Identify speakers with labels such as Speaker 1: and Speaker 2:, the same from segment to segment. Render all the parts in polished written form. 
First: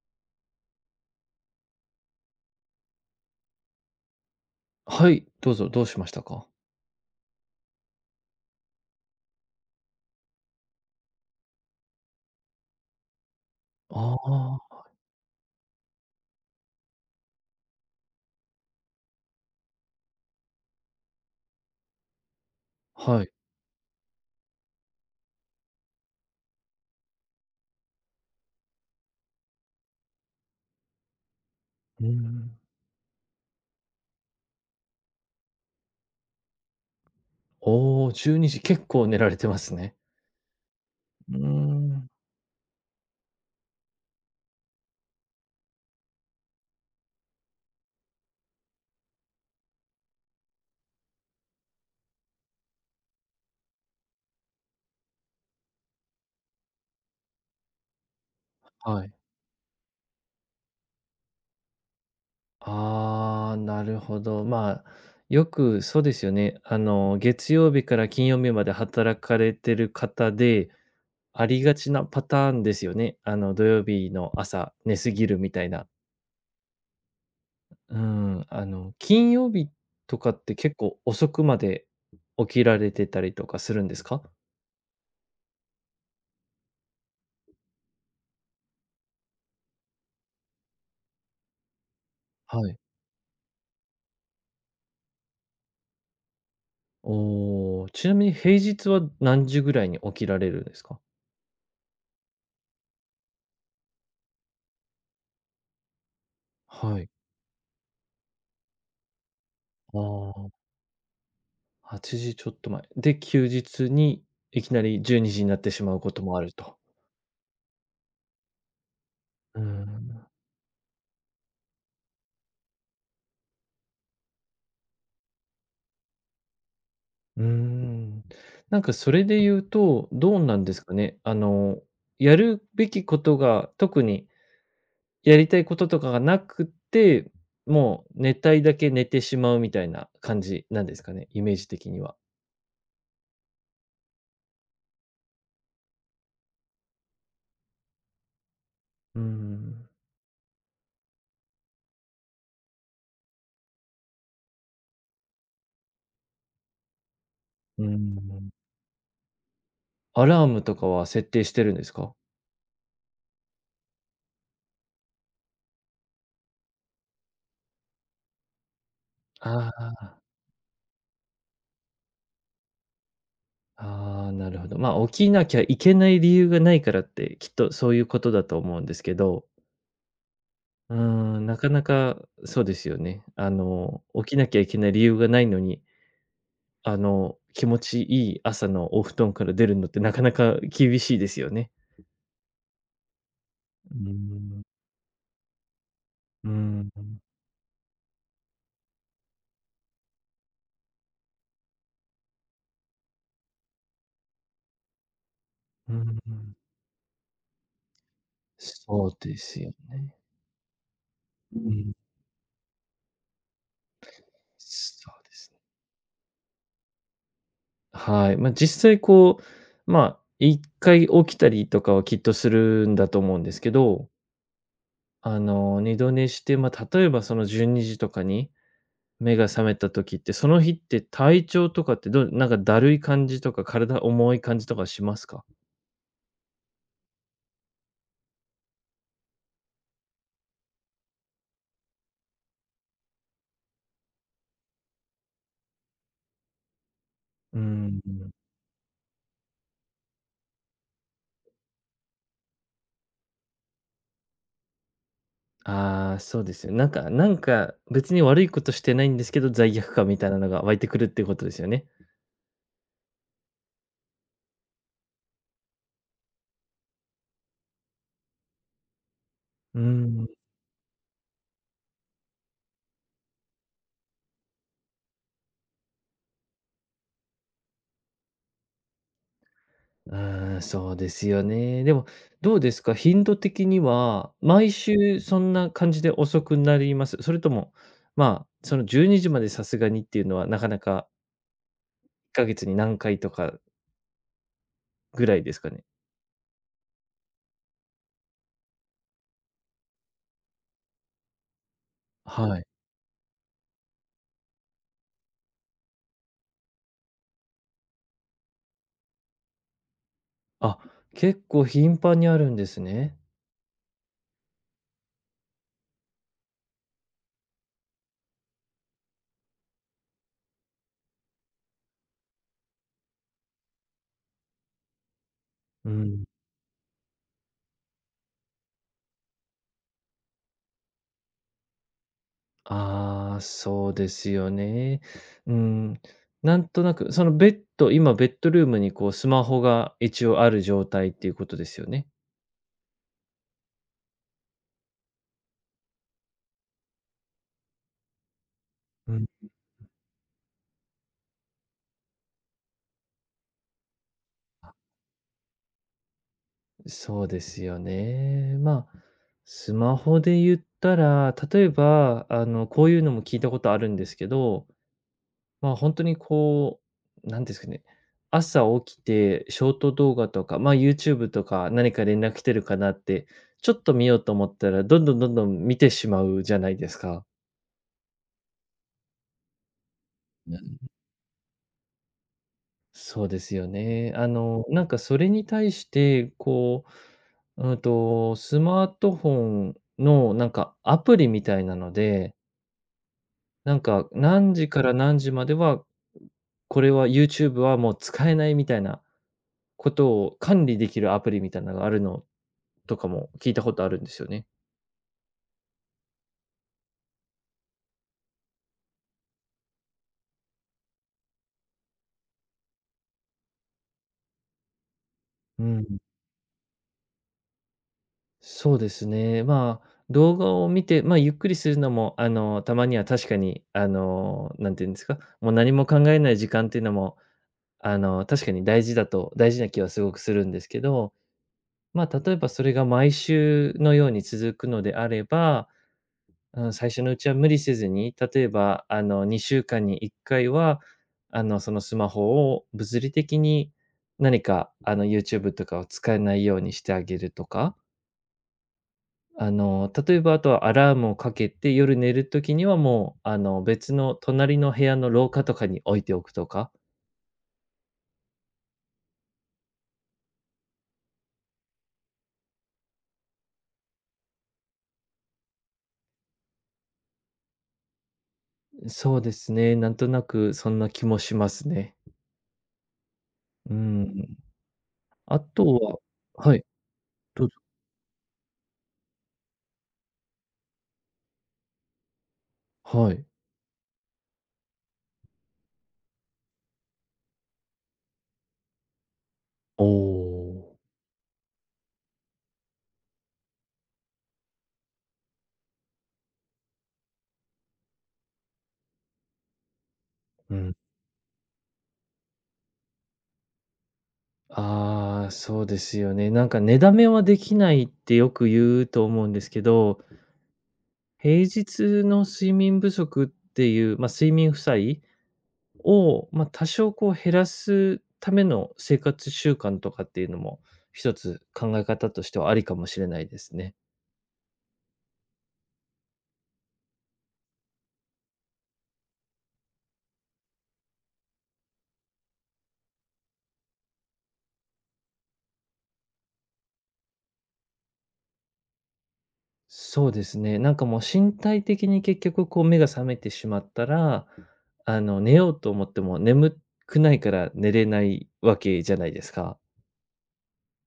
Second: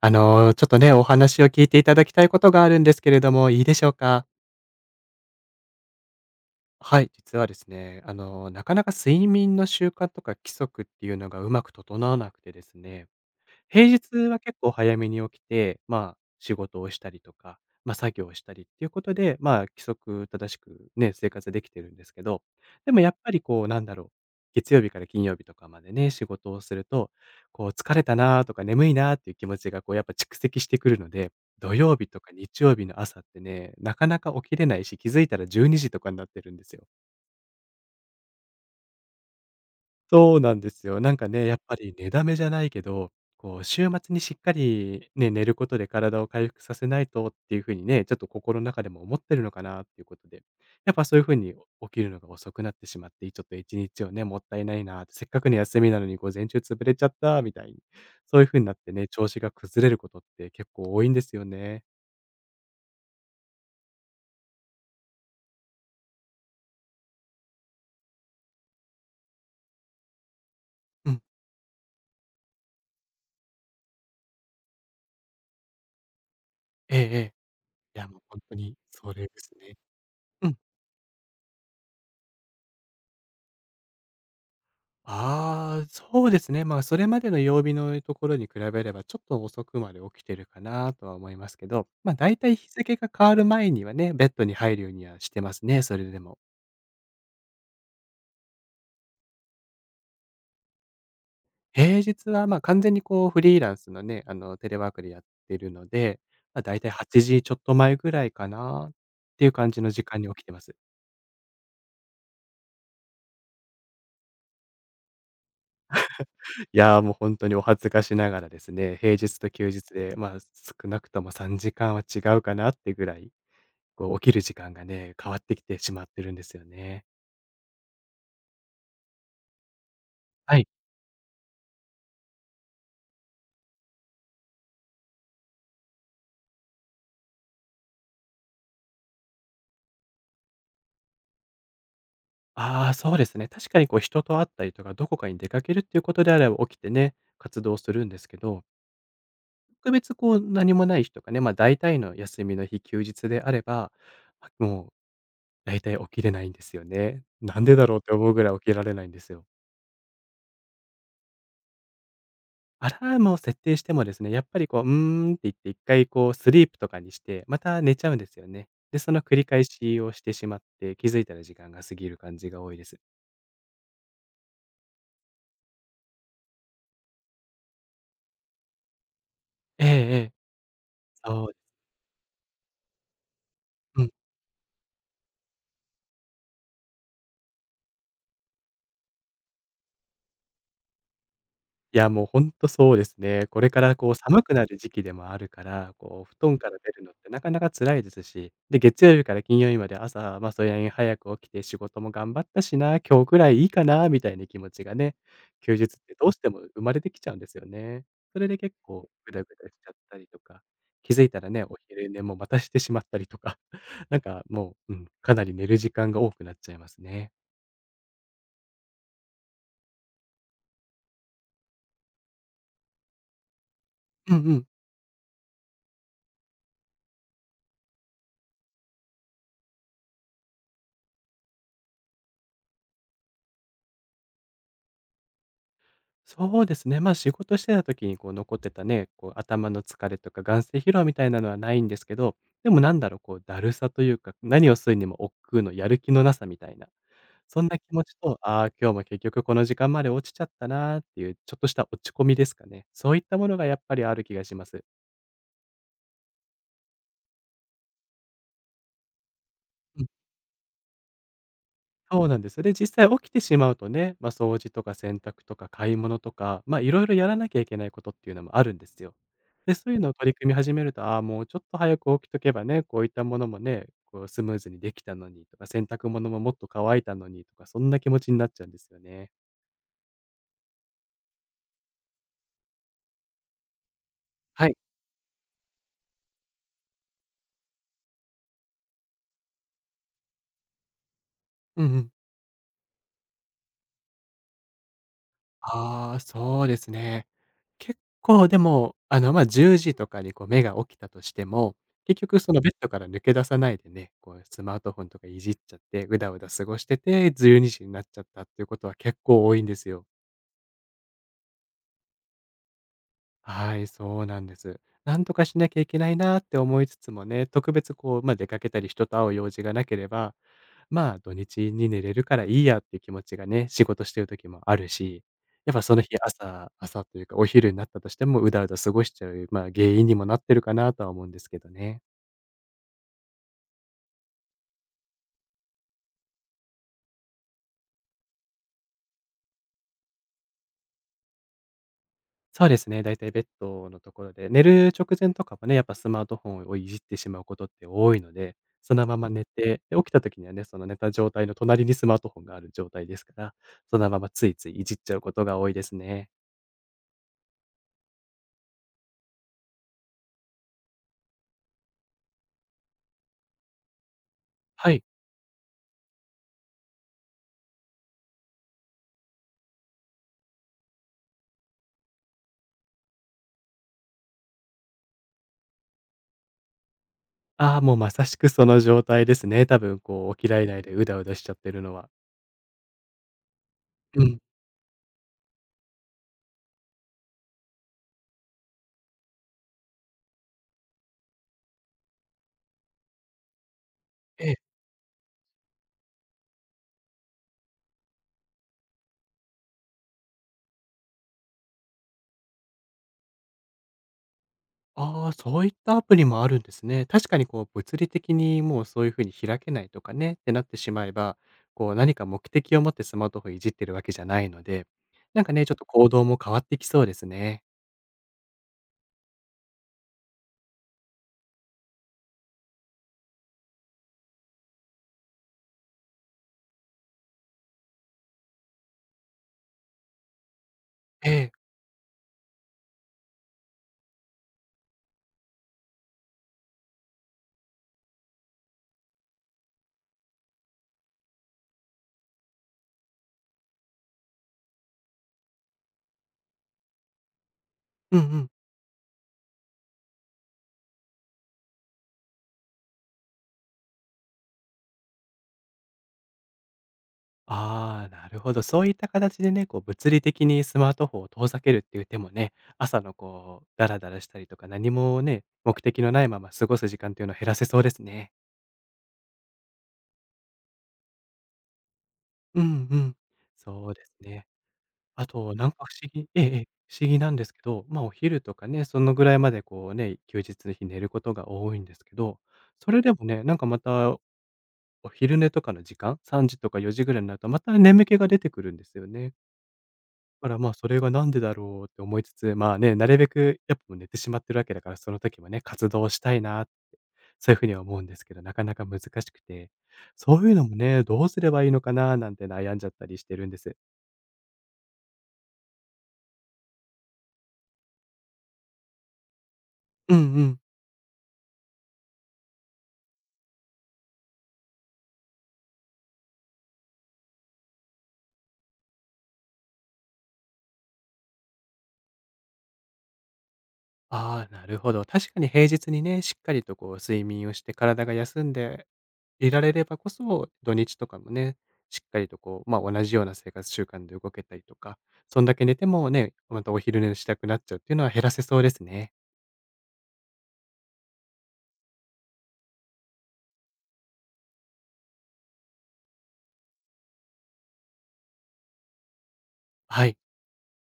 Speaker 1: ちょっとね、お話を聞いていただきたいことがあるんですけれども、いいでしょうか？
Speaker 2: はい、どうぞ、どうしましたか？
Speaker 1: はい、実はですね、なかなか睡眠の習慣とか規則っていうのがうまく整わなくてですね。平
Speaker 2: あ
Speaker 1: 日は結構
Speaker 2: あ、
Speaker 1: 早めに起きて、まあ、仕事をしたりとか、作業をしたりっていうことで、まあ、規則正しくね、生活できてるんですけど、でもやっ
Speaker 2: はい。
Speaker 1: ぱりこう、なんだろう、月曜日から金曜日とかまでね、仕事をすると、こう疲れたなーとか眠いなーっていう気持ちがこうやっぱ蓄積してくるので、土曜
Speaker 2: うー
Speaker 1: 日とか
Speaker 2: ん。
Speaker 1: 日曜日の朝ってね、なかなか起きれないし、気づいたら12時とかになってるんですよ。
Speaker 2: おお、12時、結構寝られてますね。
Speaker 1: そうなんですよ。なんか
Speaker 2: うー
Speaker 1: ね、やっぱり寝
Speaker 2: ん。
Speaker 1: だめじゃないけど、こう週末にしっかりね、寝ることで体を回復させないとっていうふうにね、ちょっと心の中でも思ってるのかなっていうことで、やっぱそういう風に起きるのが遅くなってしまって、ちょっと1日をね、もったいないなって、せっかくの休みなのに午前中潰れちゃったみたいに、そういう風になって
Speaker 2: は
Speaker 1: ね、
Speaker 2: い。
Speaker 1: 調子が崩れることって結構多いんですよね。
Speaker 2: ああ、なるほど。まあ、よくそうですよね。月曜日から金曜日まで働かれてる方で、
Speaker 1: うん。
Speaker 2: ありがちなパターンですよね。土曜日の朝、寝すぎるみたいな。
Speaker 1: ええええ。い
Speaker 2: う
Speaker 1: や、もう本
Speaker 2: ん、
Speaker 1: 当にそれで
Speaker 2: 金
Speaker 1: す
Speaker 2: 曜日
Speaker 1: ね。
Speaker 2: とかっ
Speaker 1: う
Speaker 2: て
Speaker 1: ん。
Speaker 2: 結構遅くまで起きられてたりとかするんですか？
Speaker 1: ああ、そうですね。まあ、それまでの曜日のところに比べれば、ちょっと遅くまで起きてるかなとは思いますけど、まあ、大体
Speaker 2: は
Speaker 1: 日
Speaker 2: い。
Speaker 1: 付が変わる前にはね、ベッドに入るようにはしてますね、それでも。
Speaker 2: おお、ちなみに平日は何時ぐらいに起きられるんですか？
Speaker 1: 平日は、まあ、完全にこう、フリーランスのね、テレワークでやってるので、まあ、大体
Speaker 2: はい。
Speaker 1: 8時ちょっと前ぐらいかなっていう感じの時間に
Speaker 2: あ
Speaker 1: 起き
Speaker 2: あ、
Speaker 1: てます。
Speaker 2: 8時ちょっと前。で、休日にいきなり12時にじになってしまうこともあると。
Speaker 1: いやー、もう本当にお恥ずかしながらですね、平日と
Speaker 2: うー
Speaker 1: 休日で、
Speaker 2: ん。
Speaker 1: まあ、少なくとも3時間は違うかなってぐらいこう起きる時間がね、変わってきてしまってるんですよね。
Speaker 2: うーん。なんかそれで言うと、どう
Speaker 1: は
Speaker 2: なん
Speaker 1: い。
Speaker 2: ですかね。やるべきことが、特にやりたいこととかがなくて、もう寝たいだけ寝てしまうみたいな感じなんですかね、イメージ的には。
Speaker 1: ああ、そうですね。確かにこう人と会ったりとか、どこかに出かけるっていうことであれば起きてね、活動するんですけど、
Speaker 2: うーん。
Speaker 1: 特別こう何もない日とかね、大体の休みの日、休日であれば、もう大体起きれないんですよね。なんで
Speaker 2: う
Speaker 1: だ
Speaker 2: ー
Speaker 1: ろうって思うぐ
Speaker 2: ん。
Speaker 1: らい起きられないんですよ。
Speaker 2: アラームとかは設定してるんですか？
Speaker 1: アラームを設定してもですね、やっぱりこう、うーんって言って一回こうスリープとかにして、また寝ちゃうんですよね。で、その繰り返
Speaker 2: あ
Speaker 1: しを
Speaker 2: あ。
Speaker 1: してしまって、気づいたら時間が過ぎる感じが多いです。
Speaker 2: ああ、なるほど。まあ、起きなきゃいけない理由がないからって、きっとそういうことだと思うんですけど、
Speaker 1: ええええ。
Speaker 2: うー
Speaker 1: そ
Speaker 2: ん、
Speaker 1: う
Speaker 2: なかなかそうですよね。
Speaker 1: うん。
Speaker 2: 起きなきゃいけない理由がないのに、気持ちいい朝のお布団から出るのってなかなか厳しいですよね。
Speaker 1: いや、もうほんとそうですね。これか
Speaker 2: う
Speaker 1: ら
Speaker 2: ー
Speaker 1: こう寒く
Speaker 2: ん、
Speaker 1: なる時期でもあるから、こう布
Speaker 2: うー
Speaker 1: 団から
Speaker 2: ん、
Speaker 1: 出るのってなかなか辛いですし、で、月曜日から金曜日まで朝、ま、それなりに早く起きて仕事も頑張ったしな、今日ぐらいいいかなみたいな気持ちがね、休日っ
Speaker 2: う
Speaker 1: て
Speaker 2: ー
Speaker 1: どうして
Speaker 2: ん。
Speaker 1: も生まれてきちゃうんですよね。それで結
Speaker 2: そ
Speaker 1: 構
Speaker 2: う
Speaker 1: ぐ
Speaker 2: で
Speaker 1: だぐ
Speaker 2: す
Speaker 1: だ
Speaker 2: よ
Speaker 1: しちゃっ
Speaker 2: ね。
Speaker 1: たりとか、気づいたら
Speaker 2: う
Speaker 1: ね、お
Speaker 2: ん。
Speaker 1: 昼寝もまたしてしまったりとか、なんかもう、うん、
Speaker 2: そうで
Speaker 1: かな
Speaker 2: す。
Speaker 1: り寝る時間が多くなっちゃいますね。
Speaker 2: はい。まあ、実際こう、まあ、1回起きたりとかはきっとするんだと思うんですけど、
Speaker 1: うんうん。
Speaker 2: 2度寝して、まあ、例えばその12時とかに目が覚めた時って、その日って体調とかってどうなんかだるい感じとか、体重い感じとかしますか？
Speaker 1: そうですね。まあ、仕事してた時にこう残ってたね、こう頭の疲れとか眼性疲労みたいなのはないんですけど、でもなんだろう、こうだるさというか、何をするにも億劫のやる気のなさみたいな、
Speaker 2: う
Speaker 1: そんな気
Speaker 2: ん、
Speaker 1: 持ちと、ああ、今日も結局この時間まで落ちちゃったなーっていう、ちょっとした落ち込みですかね。そういったものがやっぱりある気がします。
Speaker 2: ああ、そうですよ。なんか別に悪いことしてないんですけど、罪悪感みたいなのが湧いてくるっていうことですよね。
Speaker 1: そうなんです。で、実際起きてしまうとね、まあ、掃除とか洗濯とか買い物とか、まあ、いろいろやらなきゃいけないことっていうのもあるんですよ。で、
Speaker 2: うー
Speaker 1: そういうのを
Speaker 2: ん。
Speaker 1: 取り組み始めると、ああ、もうちょっと早く起きとけばね、こういったものもね、こうスムーズにできたのにとか、洗濯物ももっと乾いたのにとか、そんな気持ちになっちゃうんですよね。
Speaker 2: うーん、そうですよね。でも、どうですか、頻度的には、
Speaker 1: は
Speaker 2: 毎
Speaker 1: い。
Speaker 2: 週そんな感じで遅くなります？それとも、まあ、その12時までさすがにっていうのは、なかなか
Speaker 1: うんうん。
Speaker 2: 1か月に何回とかぐらいですかね？
Speaker 1: ああ、そうですね。結構でも、まあ、10時とかにこう目が起きたとしても、結局そ
Speaker 2: は
Speaker 1: の
Speaker 2: い。
Speaker 1: ベッドから抜け出さないでね、こうスマートフォンとかいじっちゃって、うだうだ過ごしてて、12時になっちゃったっていうことは結構多いんですよ。
Speaker 2: あ、結構頻繁にあるんですね。
Speaker 1: はい、そうなんです。なんとかしなきゃいけないなって思いつつもね、特別こう、まあ、出かけたり人と会う用事がなければ、まあ、土日に寝れるからいいやっていう気持ちがね、仕事してる時もあるし、やっぱ
Speaker 2: う
Speaker 1: その日
Speaker 2: ん。
Speaker 1: 朝というか、お昼になったとしても、うだうだ過ごしちゃう、まあ、原因にもなってるかなとは思うんですけどね。
Speaker 2: ああ、そうですよね。うん。なんとなく、そのベッド今ベッドルームにこうスマホが一応ある状態っていうことですよね？
Speaker 1: そうですね、だいたいベッドのところで、寝る直前とかもね、やっぱスマートフォンをいじってしまうことって多いので、その
Speaker 2: う
Speaker 1: ま
Speaker 2: ん。
Speaker 1: ま寝て、で、起きた時にはね、その寝た状態の隣にスマートフォンがある状態ですから、そのままついついいじっちゃうことが多いですね。
Speaker 2: そうですよね。まあ、スマホで言ったら、例えば、こういうのも聞いたことあるんですけど、
Speaker 1: はい。
Speaker 2: まあ、本当にこう、なんですかね、朝起きてショート動画とか、まあ、YouTube とか何か連絡来てるかなって、ちょっと見ようと思ったら、どんどんどんどん見てしまうじゃないですか。
Speaker 1: ああ、もうまさしくその状態ですね。多分こう、おき
Speaker 2: う
Speaker 1: らい
Speaker 2: ん。
Speaker 1: 内でうだうだしちゃってるのは。
Speaker 2: そうですよね。
Speaker 1: うん。
Speaker 2: なんかそれに対して、こう、スマートフォンのなんかアプリみたいなのでなんか、
Speaker 1: え
Speaker 2: 何
Speaker 1: え。
Speaker 2: 時から何時までは、これは YouTube はもう使えないみたいなことを管理できるアプリみたいなのがあるのとかも聞いたことあるんですよね。
Speaker 1: ああ、そういったアプリもあるんですね。確かにこう、物理的にもうそういう風に開けないとかね、ってなってしまえば、こう何か目的を持ってスマートフォンいじってるわけじゃないので、なんかね、
Speaker 2: う
Speaker 1: ちょっと
Speaker 2: ん。
Speaker 1: 行動も変わってきそうですね。
Speaker 2: そうですね。まあ、動画を見て、まあ、ゆっくりするのも、たまには確かに、なんていうんですか、もう何も考えない時間っていうのも、確かに大事な気はすごくするんですけど、
Speaker 1: ええ。
Speaker 2: まあ、例えばそれが毎週のように続くのであれば、うん、最初のうちは無理せずに、例えば、2週間に1回は、そのスマホを物理的に何か、YouTube とかを使えないようにしてあげるとか、
Speaker 1: うんうん。
Speaker 2: 例えば、あとはアラームをかけて、夜寝る時にはもう、別の隣の部屋の廊下とかに置いておくとか、
Speaker 1: ああ、なるほど。そういった形でね、こう物理的にスマートフォンを遠ざけるっていう手もね、朝のこう、ダラダラしたりとか、何もね、目的のないまま過ごす時間っていうのを減らせそうですね。
Speaker 2: そうですね、なんとなくそんな気もしますね。
Speaker 1: うんうん。
Speaker 2: う
Speaker 1: そうです
Speaker 2: ん。
Speaker 1: ね。あ
Speaker 2: あ
Speaker 1: と、
Speaker 2: と
Speaker 1: なんか不
Speaker 2: は
Speaker 1: 思議ええ
Speaker 2: は
Speaker 1: え
Speaker 2: い、
Speaker 1: え、不思議なんで
Speaker 2: どう
Speaker 1: す
Speaker 2: ぞ。
Speaker 1: けど、ま、お昼とかね、そのぐらいまでこうね、休日の日寝ることが多いんですけど、それで
Speaker 2: は
Speaker 1: も
Speaker 2: い。
Speaker 1: ね、なんかまたお昼寝とかの時間、3時とか4時ぐらいになると、また眠気が出てくるんですよね。
Speaker 2: お
Speaker 1: だから、まあ、
Speaker 2: お、
Speaker 1: それがなんでだろうって思いつつ、まあね、なるべくやっぱ寝てしまってるわけだから、その時はね、活動したいな、そういうふうには思うんですけど、なかなか難しくて、そうい
Speaker 2: う
Speaker 1: うの
Speaker 2: ん。
Speaker 1: もね、どうすればいいのかななんて悩んじゃったりしてるんです。
Speaker 2: ああ、そうですよね。なんか寝だめはできないってよく言うと思うんですけど、
Speaker 1: うんうん。
Speaker 2: 平日の睡眠不足っていう、まあ、睡眠負債を、まあ、多少こう減らすための生活習慣とかっていうのも、一つ考え方としてはありかもしれないですね。
Speaker 1: ああ、なるほど。確かに平日にね、しっかりとこう睡眠をして体が休んでいられればこそ、土日とかもね、しっかりとこう、まあ同じような生活習慣で動けたりとか、そんだけ寝てもね、またお昼寝したくなっちゃうっていうのは減らせそうですね。
Speaker 2: そうですね。なんかもう身体的に結局こう目が覚めてしまったら、寝ようと思っても眠くないから寝れないわけじゃないですか。
Speaker 1: はい。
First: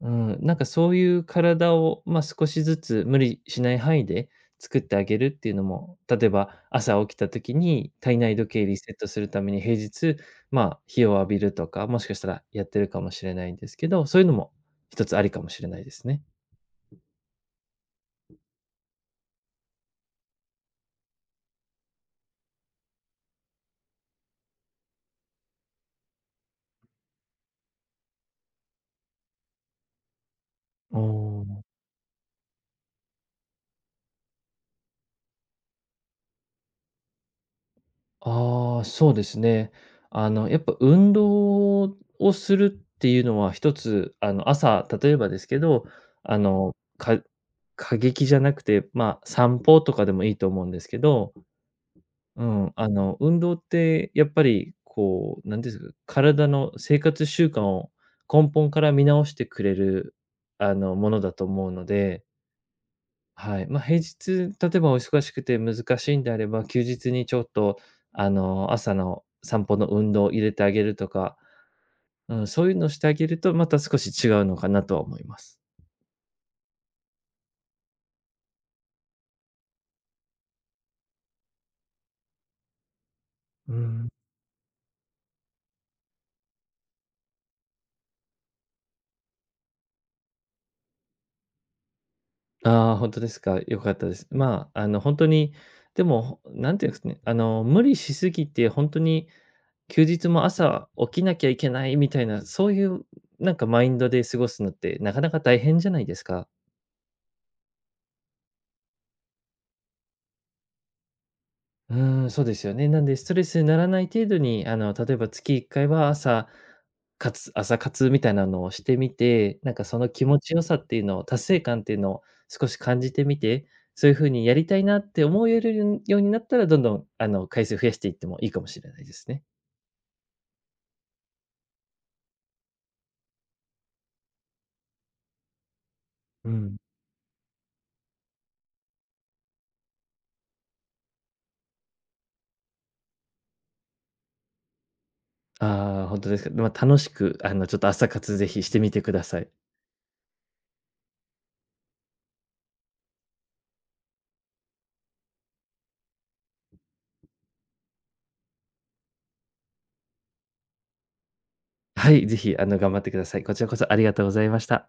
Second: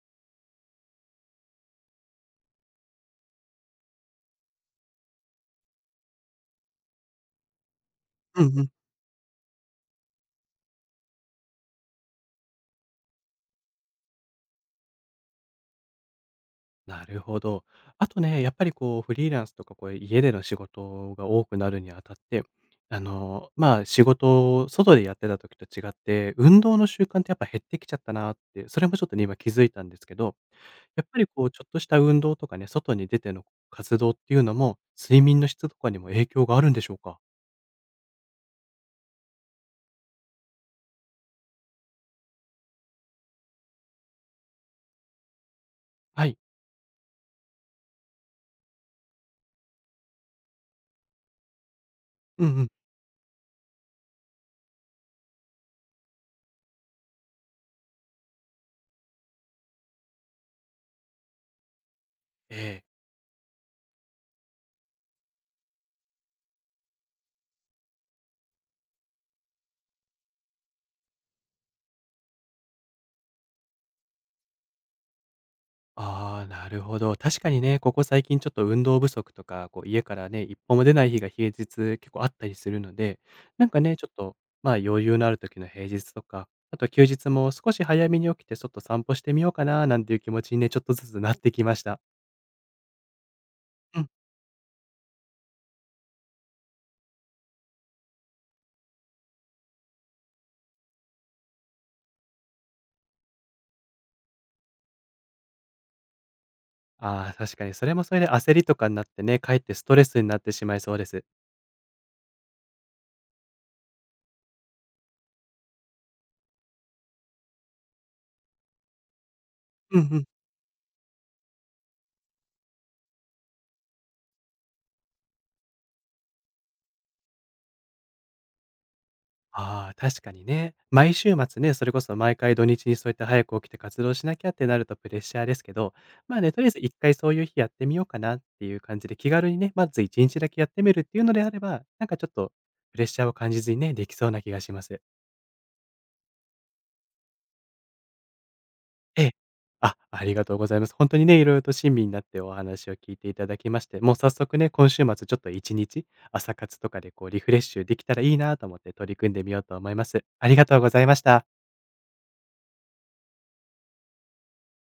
Speaker 2: うん、なんかそういう体を、まあ、少しずつ無理しない範囲で作ってあげるっていうのも、例えば朝起きた時に体内
Speaker 1: う
Speaker 2: 時
Speaker 1: うんう
Speaker 2: 計
Speaker 1: ん。
Speaker 2: リセットするために平日、まあ、日を浴びるとか、もしかしたらやってるかもしれないんですけど、そういうのも一つありかもしれないですね。
Speaker 1: なるほど。あとね、やっぱりこう、フリーランスとか、こう、家での仕事が多くなるにあたって、まあ、仕事を外でやってた時と違って、運動の習慣ってやっぱ減ってきちゃったなって、それもちょっとね、今気づいたんですけど、やっぱりこう、ちょ
Speaker 2: あ
Speaker 1: っとした運動とかね、外に出ての活動っていうのも、睡眠の質とかにも影響があるんでしょうか？
Speaker 2: ああ、そうですね。やっぱ運動をするっていうのは一つ、朝、例えばですけど、
Speaker 1: はい。
Speaker 2: あの、か過激じゃなくて、まあ、散歩とかでもいいと思うんですけど、う
Speaker 1: うんうん。
Speaker 2: ん、運動ってやっぱりこう、なんていうんですか、体の生活習慣を根本から見直してくれる、ものだと思うので、
Speaker 1: ええ
Speaker 2: はい。まあ、平日、例えばお忙しくて難しいんであれば、休日にちょっと、朝の散歩の運動を入れてあげるとか、うん、そういうのをしてあげると、また少し違うのかなとは思います。
Speaker 1: ああ、なるほど。確かにね、ここ最近ちょっと運動不足とか、こう家からね、一歩も出ない日が平日結構あったりするので、なん
Speaker 2: う
Speaker 1: かね、ちょ
Speaker 2: ん。
Speaker 1: っと、まあ余裕のある時の平日とか、あと休日も少し早めに起きて外散歩してみようかななんていう気持ちにね、ちょっとずつなってきました。
Speaker 2: ああ、本当ですか。良かっ
Speaker 1: う
Speaker 2: た
Speaker 1: ん。
Speaker 2: です。まあ、本当に、でも、なんていうんですかね、無理しすぎて、本当に休日も朝起きなきゃいけないみたいな、そういうなんかマインドで過ごすのって、なかなか大変じゃないですか。
Speaker 1: ああ、確かにそれもそれで焦りとかになってね、かえってストレスになってしまいそうです。
Speaker 2: うーん、そうですよね。なんでストレスにならない程度に、例えば月1回は朝活みたいなのをしてみて、なんか
Speaker 1: う
Speaker 2: そ
Speaker 1: ん
Speaker 2: の
Speaker 1: う
Speaker 2: 気
Speaker 1: ん
Speaker 2: 持ちよさっていうのを、達成感っていうのを少し感じてみて、そういう風にやりたいなって思えるようになったら、どんどん、回数増やしていってもいいかもしれないですね。
Speaker 1: ああ、確かにね。毎週末ね、それこそ毎回土日にそうやって早く起きて活動しなきゃってなるとプレッシャーですけど、まあ
Speaker 2: う
Speaker 1: ね、とりあえ
Speaker 2: ん。
Speaker 1: ず1回そういう日やってみようかなっていう感じで気軽にね、まず1日だけやってみるっていうのであれば、なんかちょっとプレッシャーを感じずにね、できそうな気がします。
Speaker 2: ああ、本当ですか。まあ、楽しく、ちょっと朝活ぜひしてみてく
Speaker 1: え
Speaker 2: だ
Speaker 1: え。
Speaker 2: さい。
Speaker 1: あ、ありがとうございます。本当にね、色々と親身になってお話を聞いていただきまして、もう早速ね、今週末ちょっと1日、朝活とかでこうリフレッシュできたらいいなと思って取り組んでみようと思います。ありがとうございました。
Speaker 2: はい、ぜひ、頑張ってください。こちらこそありがとうございました。